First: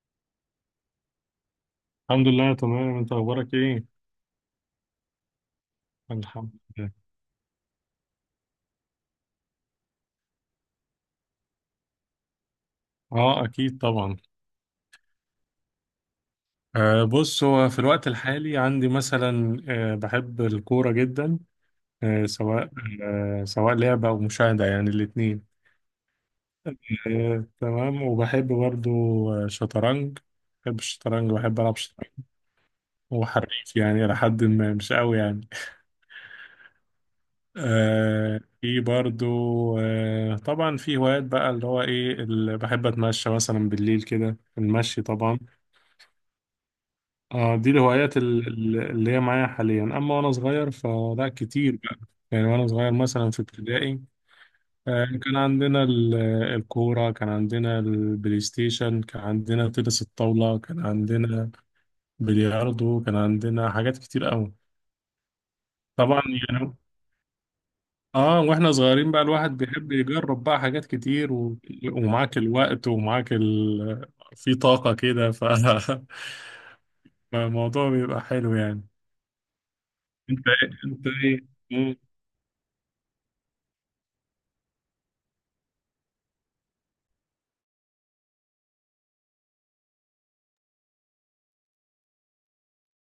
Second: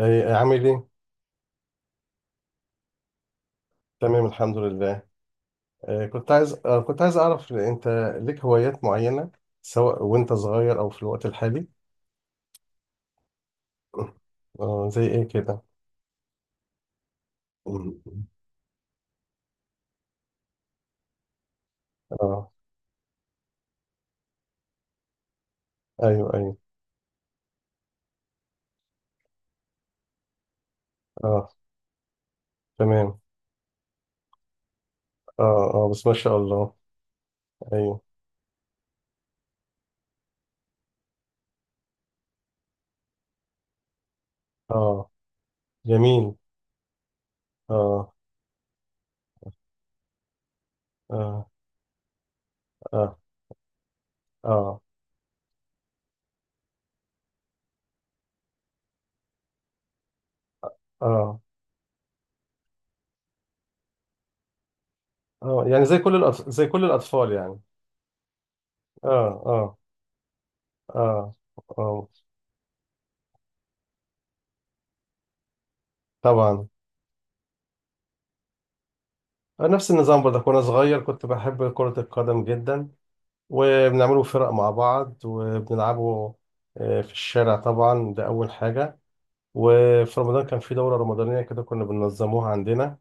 إيه، عامل ايه؟ الحمد لله تمام، انت اخبارك ايه؟ تمام الحمد لله. إيه، كنت الحمد عايز لله. اعرف انت ليك هوايات معينة، سواء وانت صغير او في الوقت الحالي. اه، اكيد طبعا. اه، زي ايه كده؟ بص، هو في الوقت الحالي عندي مثلا بحب الكوره جدا. اه. سواء سواء لعبه او مشاهده، يعني الاثنين. ايوه ايوه. تمام وبحب برضو شطرنج. بحب الشطرنج اه وبحب العب شطرنج، تمام. وحريف يعني لحد ما، مش قوي يعني. اه اه، بس ما شاء الله. ايوه. في برضو. طبعا في هوايات بقى اللي هو ايه، اللي بحب اتمشى مثلا بالليل كده، المشي اه طبعا. جميل. اه دي اه. الهوايات اللي هي معايا حاليا، اما وانا صغير فلا اه. كتير بقى. يعني وانا صغير اه. مثلا في ابتدائي، اه. كان عندنا الكورة، كان عندنا البلاي ستيشن، كان عندنا تنس الطاولة، كان اه. عندنا بلياردو، كان عندنا حاجات كتير قوي. اه، يعني طبعا زي يعني. كل الاطفال يعني. اه واحنا صغيرين بقى اه. الواحد اه. بيحب يجرب بقى حاجات كتير اه. اه ومعاك الوقت ومعاك في طاقة كده طبعا. فالموضوع بيبقى حلو يعني. نفس النظام برضك، وانا صغير انت كنت بحب ايه؟ كرة القدم جدا، وبنعمله فرق مع بعض وبنلعبه. آه، في الشارع طبعا، ده أول حاجة. وفي رمضان كان في دورة رمضانية كده كنا بننظموها عندنا.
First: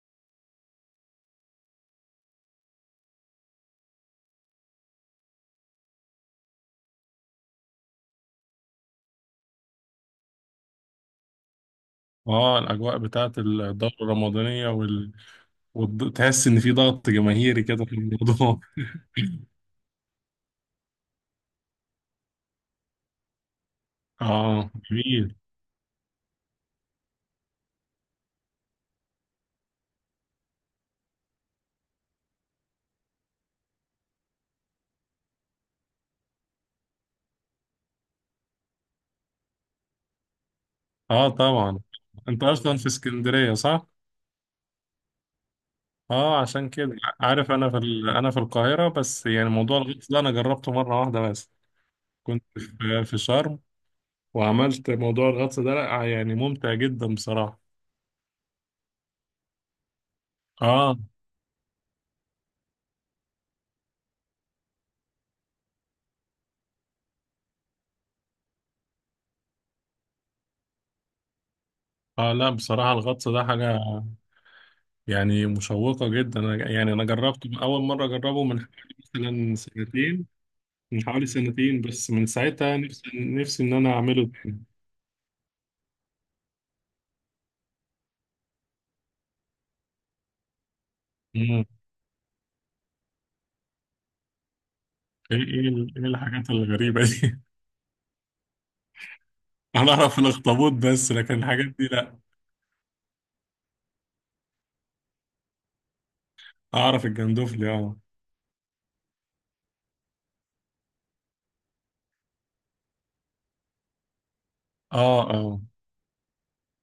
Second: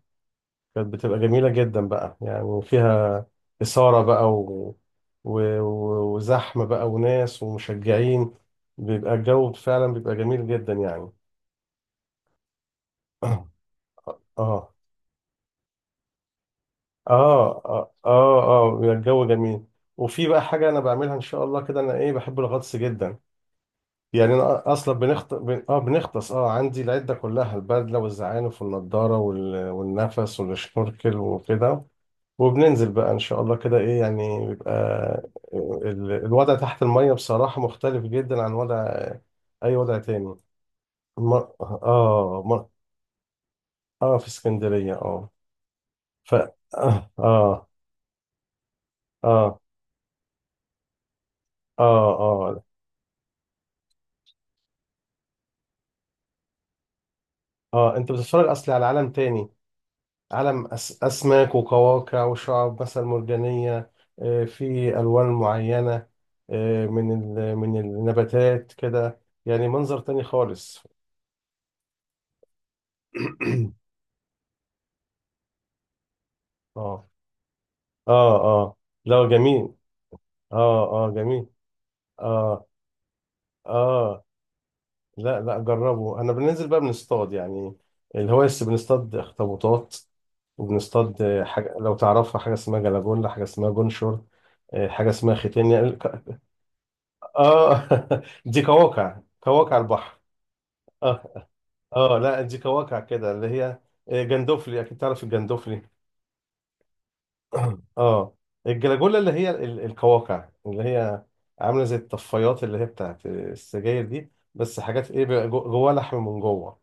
كانت بتبقى جميلة جدا بقى، يعني فيها إثارة بقى وزحمة بقى وناس ومشجعين. بيبقى الجو فعلا بيبقى جميل جدا يعني. اه الاجواء بتاعت الدوره الرمضانيه اه. وتحس ان في ضغط اه. جماهيري كده في اه. اه. الموضوع. اه، بيبقى الجو جميل. وفي بقى حاجة أنا بعملها إن شاء الله كده، أنا إيه بحب الغطس جدا. يعني اه، انا اصلا بنخت... جميل. بن... اه بنغطس. اه، عندي العده كلها، البدله والزعانف والنضاره وال... والنفس والشنوركل وكده. وبننزل بقى ان شاء الله كده، ايه يعني بيبقى ال... الوضع تحت الميه بصراحه مختلف جدا عن وضع اي وضع تاني. اه مر... طبعا. اه انت مر... اصلا في اسكندريه، صح؟ اه، في اسكندريه اه. ف اه، عشان كده اه عارف، اه انا انا في القاهره، بس يعني اه موضوع الغطس ده انا جربته مره واحده بس. اه كنت اه, في شرم، وعملت موضوع الغطس ده، لا يعني ممتع جدا بصراحه. آه. انت بتتفرج اصلي على عالم تاني، عالم اه أسماك وقواقع وشعاب مثلا مرجانية. آه، في ألوان معينة، آه، من ال- من النباتات كده، يعني منظر تاني خالص. اه. لا بصراحه الغطس ده حاجه يعني مشوقه جدا، يعني انا اه. جربته اول مره اه. اجربه من اه، حوالي لا مثلا جميل. سنتين. اه من اه حوالي جميل. سنتين، بس من اه ساعتها نفسي إن أنا اه. أعمله تاني. لا لا جربه. انا بننزل بقى بنصطاد يعني الهواية، بس بنصطاد اخطبوطات، وبنصطاد آه، مم. حاجة لو تعرفها. حاجة اسمها جلاجولا، حاجة اسمها جونشور، آه، حاجة اسمها ختان يعني. إيه الحاجات الغريبة دي؟ اه. دي كواكع، كواكع أنا البحر. أعرف الأخطبوط بس، لكن اه الحاجات دي اه. لأ. لا دي كواكع كده، اللي هي آه، جندوفلي. اكيد تعرف الجندوفلي. أعرف الجندوفلي، أه. اه. الجلاجولا، اللي هي ال- الكواكع اللي هي عامله زي الطفايات اللي هي بتاعت السجاير دي، بس حاجات ايه أه بقى أه. جواها لحم من جوه.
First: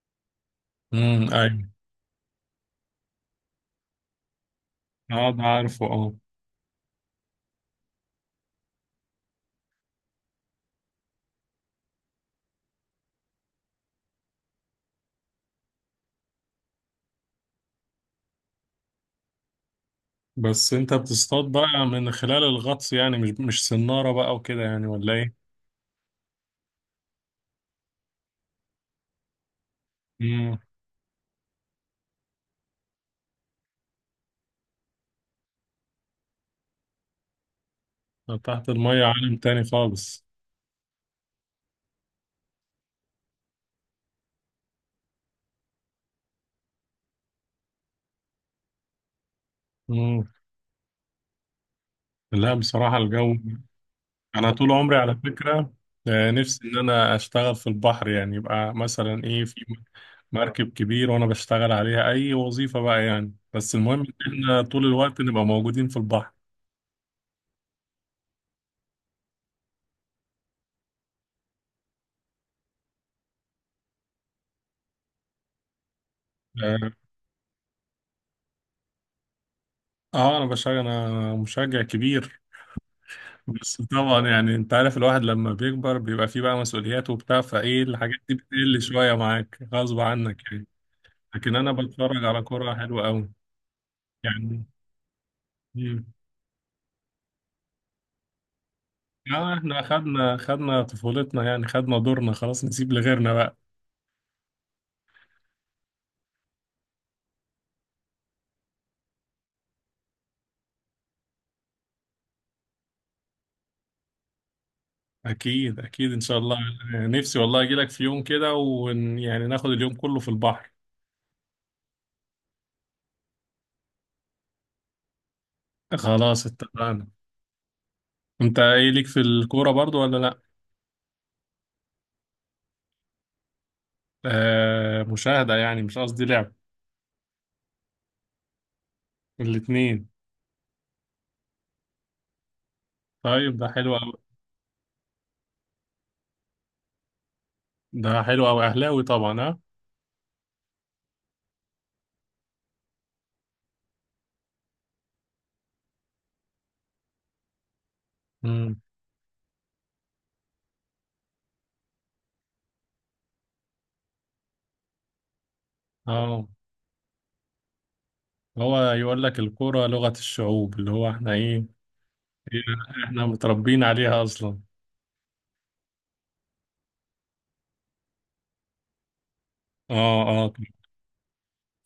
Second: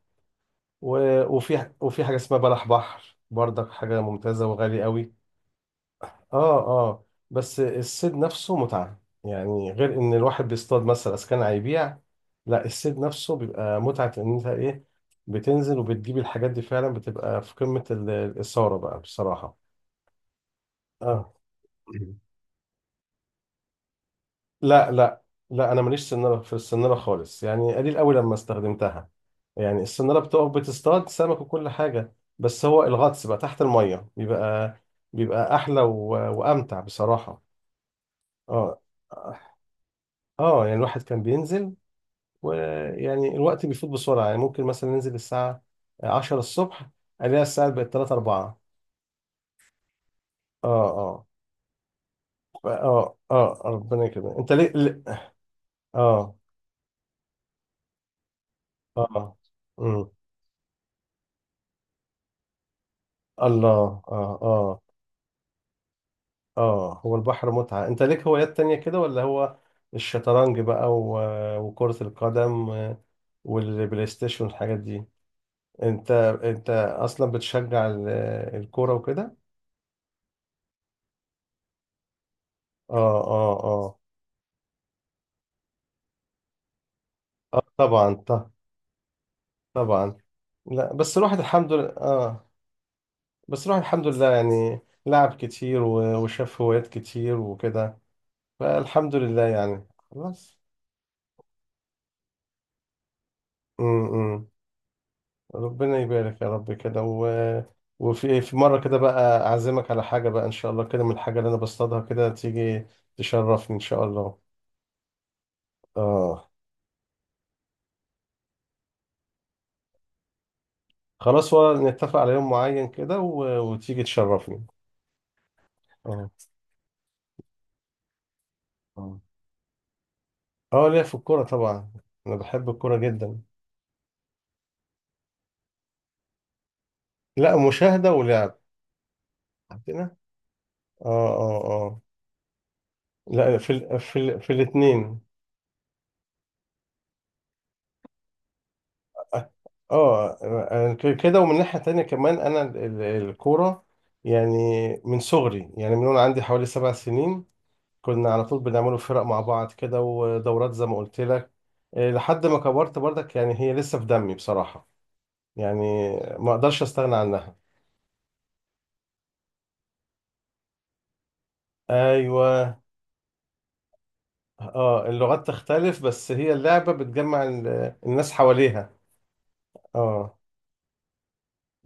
و- أمم، أيوه. وفي وفي حاجه اسمها بلح بحر برضك، حاجه ممتازه وغالي قوي. أه، ده عارفه، أه. اه اه، بس الصيد نفسه متعة يعني، غير ان الواحد بيصطاد مثلا اذا كان هيبيع. لا الصيد نفسه بيبقى متعة، ان انت ايه بتنزل وبتجيب الحاجات دي، فعلا بتبقى في قمة ال- الإثارة بقى بصراحة. بس أنت اه. بتصطاد بقى من خلال الغطس يعني، مش صنارة بقى وكده يعني، لا ولا لا. إيه؟ لا انا ماليش سنارة، في السنارة خالص يعني قليل قوي لما استخدمتها، يعني السنارة بتقف امم. بتصطاد سمك وكل حاجة. بس هو الغطس بقى تحت المية بيبقى، بيبقى احلى و... وامتع بصراحة. تحت اه المية عالم تاني خالص. اه. يعني الواحد كان بينزل، ويعني الوقت بيفوت بسرعة يعني، ممكن مثلا ننزل الساعة 10 الصبح، الاقيها الساعة بقت 3 4. امم. اه. اه. لا بصراحة الجو، ربنا يكرمك. أنا طول عمري على فكرة، اه. نفسي إن أنا أشتغل في البحر، يعني يبقى مثلا اه. إيه، في امم. مركب كبير وانا بشتغل عليها اي وظيفة بقى يعني، بس المهم الله. ان اه احنا اه. طول الوقت نبقى موجودين في البحر. اه هو البحر متعة. انت ليك هوايات تانية كده، ولا هو الشطرنج بقى و- وكرة القدم والبلاي ستيشن والحاجات دي؟ انت انت اه. اصلا بتشجع ال- الكورة وكده؟ انا بشجع، انا مشجع كبير. اه اه بس اه. طبعا يعني انت عارف، الواحد لما بيكبر بيبقى فيه بقى مسؤوليات وبتاع، اه فايه الحاجات طبعا. دي بتقل شوية معاك غصب طبعا. عنك يعني، لا بس الواحد لكن انا الحمد لله بتفرج على اه. كرة حلوة قوي بس الواحد الحمد لله يعني. يعني لعب كتير مم. و- وشاف هوايات كتير وكده. فالحمد لله اه احنا يعني خلاص. خدنا طفولتنا، يعني خدنا دورنا خلاص، نسيب لغيرنا بقى. امم. ربنا يبارك يا رب كده. و... وفي في مرة كده بقى أعزمك على حاجة بقى إن شاء الله كده، من الحاجة اللي أنا بصطادها كده. تيجي تشرفني إن شاء الله. اكيد اكيد ان شاء آه. الله. نفسي والله اجي لك في يوم كده، ويعني ناخد اليوم كله في البحر. خلاص، ولا نتفق على يوم معين كده و... وتيجي تشرفني. آه. خلاص اتفقنا. انت ايه ليك آه. في الكوره برضو ولا لا؟ آه، ليا في الكورة طبعا. أنا بحب الكورة جدا. مشاهده يعني، مش قصدي لعب. لا، مشاهدة ولعب الاتنين. عندنا. اه اه اه. طيب لا ده في حلو ال... قوي. في ال... في الاثنين. ده حلو قوي، اهلاوي طبعا ها. اه. آه، كده. ومن ناحية تانية كمان، انا الكورة يعني من صغري، يعني من وانا عندي حوالي 7 سنين كنا على طول امم. بنعملوا فرق مع بعض كده، ودورات زي ما قلت لك. آه، لحد ما كبرت برضك، يعني هي لسه في دمي بصراحة يعني، اه، ما اقدرش استغنى عنها. هو يقول لك الكوره لغه الشعوب، اللي هو احنا ايه، إيه، ايوه. احنا متربيين عليها اصلا. اه، اللغات تختلف، بس هي اللعبة بتجمع ال- الناس حواليها. اه اه. اه.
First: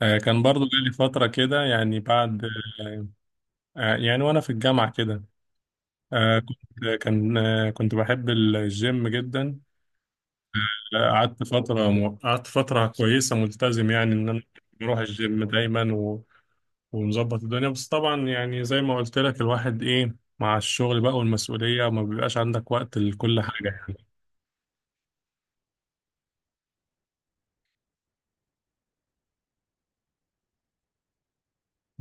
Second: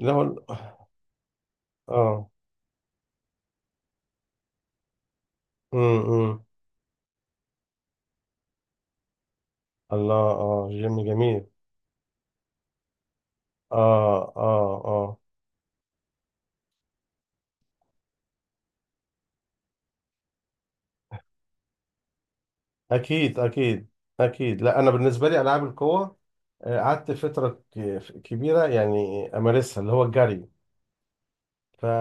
اللي هو كان برضو جالي فتره كده يعني اه. بعد، يعني وانا في الجامعه كده. امم. كنت بحب الجيم جدا. الله. اه جيم جميل. قعدت فترة كويسة، اه ملتزم يعني إن أنا اه بروح اه. الجيم دايما ومظبط الدنيا، بس طبعا يعني زي ما قلت لك، الواحد إيه مع الشغل بقى والمسؤولية، ما بيبقاش عندك وقت اكيد لكل حاجة اكيد. يعني. اكيد. لا انا بالنسبه لي العاب القوه. آه، قعدت فتره كبيره يعني امارسها، اللي هو الجري.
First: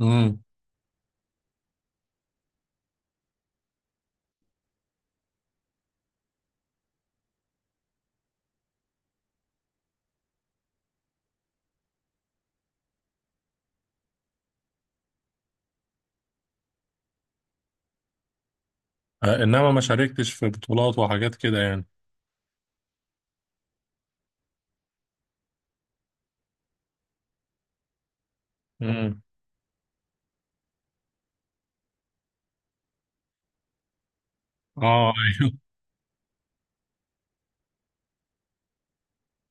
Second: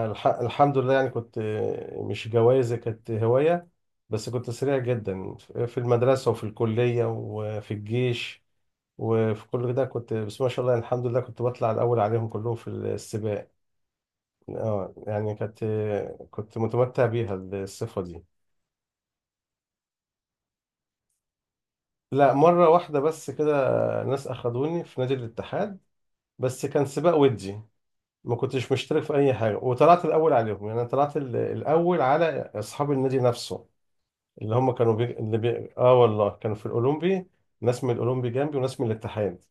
امم. لله يعني كنت، آه، مش جوايزي كانت هوايه. بس كنت سريع جدا في المدرسه وفي الكليه وفي الجيش وفي كل ده. كنت بس ما شاء الله يعني الحمد لله كنت بطلع الاول عليهم كلهم في السباق. اه يعني كانت، آه، كنت متمتع بيها الصفه دي. إنما ما شاركتش في بطولات وحاجات كده يعني. لا، مرة واحدة بس كده. ناس أخدوني في نادي الاتحاد. بس كان سباق ودي، ما كنتش مشترك في امم، أي حاجة، وطلعت الأول عليهم. يعني أنا طلعت ال- الأول على أصحاب النادي نفسه، اللي هم كانوا آه، بي... اللي بي... آه والله كانوا في الأولمبي. ناس من الأولمبي جنبي وناس من الاتحاد.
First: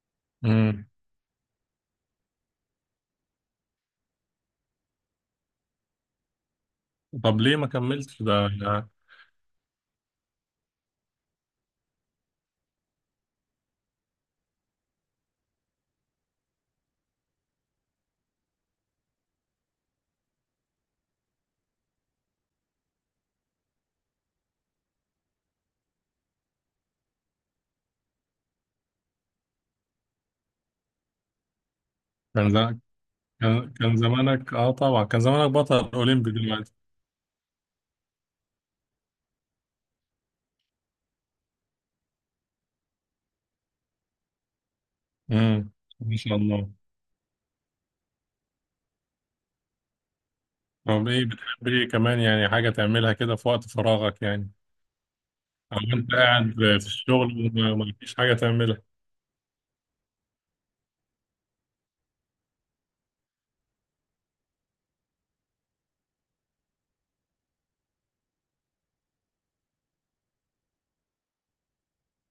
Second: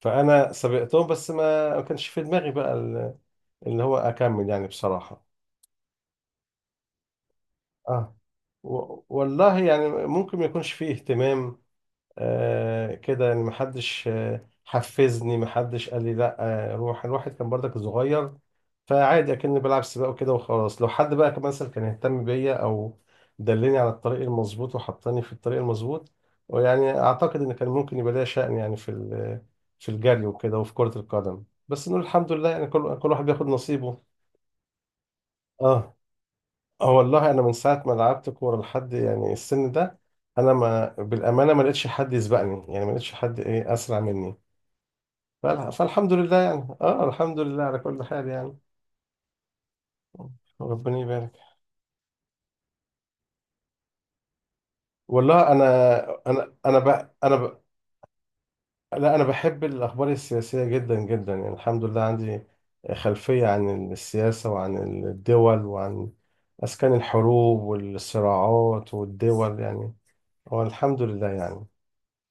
فأنا امم. سبقتهم، بس ما كانش في دماغي بقى ال- اللي هو أكمل يعني بصراحة. طب ليه ما آه. كملتش ده، ده و... والله يعني ممكن ما يكونش فيه اهتمام. آه كده يعني، محدش آه حفزني، محدش قال لي لا. آه، روح الواحد كان برضك صغير، فعادي اكني بلعب سباق وكده وخلاص. لو حد بقى كان مثلا كان يهتم بيا، او دلني على الطريق المظبوط وحطني في الطريق المظبوط، ويعني اعتقد ان كان ممكن يبقى ليا شأن يعني في ال- في الجري وكده وفي كرة القدم. بس نقول الحمد لله كان يعني، ز- كل واحد بياخد كان كان نصيبه. زمانك آه طبعا كان زمانك بطل اه أولمبي دلوقتي. اه. والله انا من ساعة ما لعبت كورة لحد يعني السن ده، انا ما بالامانه ما لقيتش حد يسبقني، يعني ما لقيتش حد ايه اسرع مني. امم، فالحمد ما لله شاء يعني. الله. اه، الحمد لله على كل حال يعني. ربنا طب، يبارك. بتحب ايه كمان، يعني حاجة تعملها كده في وقت فراغك يعني، والله انا او انت انا قاعد انا في ب... انا الشغل ب... وما ما فيش حاجة تعملها؟ لا انا بحب الاخبار السياسيه جدا جدا يعني. الحمد لله عندي خلفيه عن السياسه وعن الدول وعن اسكان الحروب والصراعات والدول يعني. هو الحمد لله يعني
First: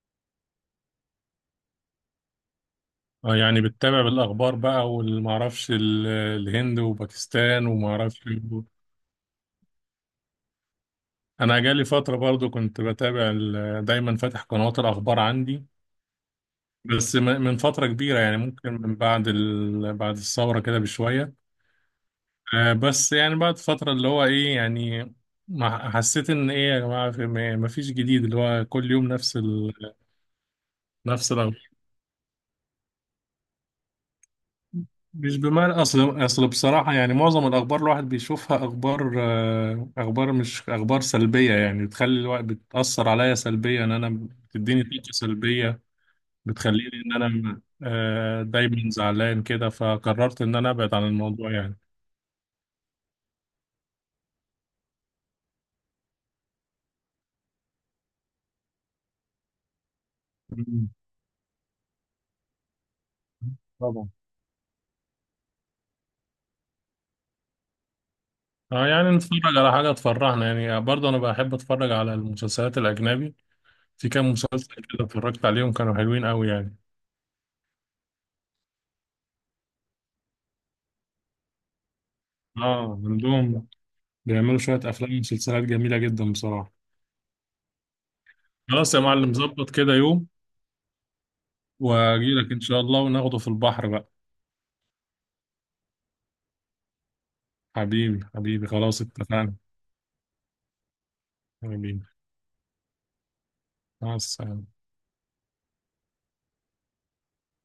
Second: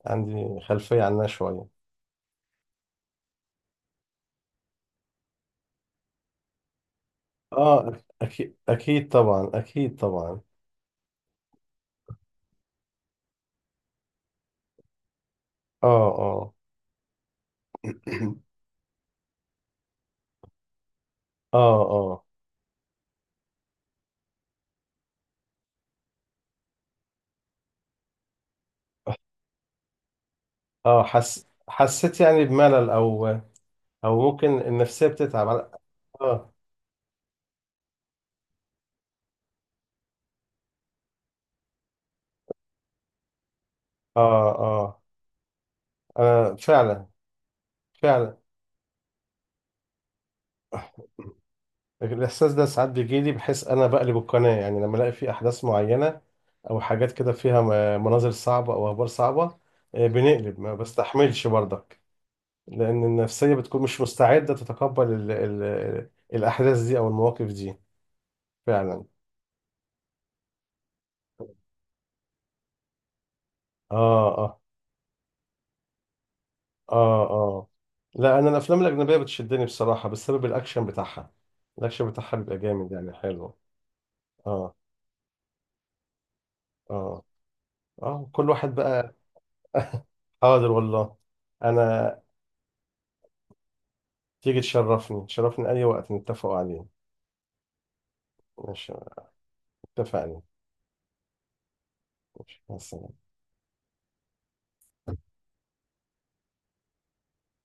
عندي خلفيه عنها شويه. اه يعني بتتابع الاخبار بقى، والمعرفش الهند وباكستان اه ومعرفش إيه. اكيد اكيد طبعا اكيد طبعا. انا جالي فترة برضو كنت بتابع دايما فاتح قنوات الاخبار عندي، اه اه. بس من فترة كبيرة، يعني ممكن من بعد بعد الثورة كده بشوية. اه بس يعني بعد فترة اللي هو ايه يعني، ما حسيت ان ايه يا جماعه، ما فيش جديد، اللي هو كل يوم اه. نفس حس الأخبار. حسيت يعني بملل، او او ممكن النفسيه مش بتتعب على... بمعنى أصل اه بصراحة، يعني معظم الأخبار الواحد بيشوفها، أخبار مش أخبار سلبية، يعني بتخلي الواحد بتأثر عليا سلبيا، إن أنا اه بتديني اه. طاقة سلبية، انا بتخليني فعلا. إن أنا فعلا دايما زعلان كده، فقررت إن أنا أبعد عن الموضوع يعني. الاحساس ده ساعات بيجيلي، بحس انا بقلب القناه يعني، لما الاقي في احداث معينه او حاجات كده فيها مناظر صعبه او اخبار صعبه. آه، بنقلب، ما مم. بستحملش برضك، لان النفسيه بتكون مش طبعا. مستعده تتقبل ال ال الاحداث دي او المواقف دي. اه فعلا. يعني نتفرج على حاجة تفرحنا، يعني برضه أنا بحب أتفرج على المسلسلات الأجنبي، في اه كام اه مسلسل كده اتفرجت عليهم كانوا حلوين أوي يعني. اه. اه، لا انا الافلام الاجنبيه بتشدني بصراحه بسبب الاكشن بتاعها. الاكشن بتاعها بيبقى جامد اه يعني حلو. عندهم بيعملوا اه شوية أفلام ومسلسلات جميلة جدا بصراحة. اه. اه كل واحد خلاص يا بقى. معلم، ظبط كده يوم حاضر والله. انا. وأجيلك إن شاء الله، وناخده في البحر بقى. تيجي تشرفني، تشرفني اي وقت نتفقوا عليه. حبيبي حبيبي ماشي خلاص اتفقنا. اتفقنا. حبيبي. ماشي مع السلامة. مع السلامة.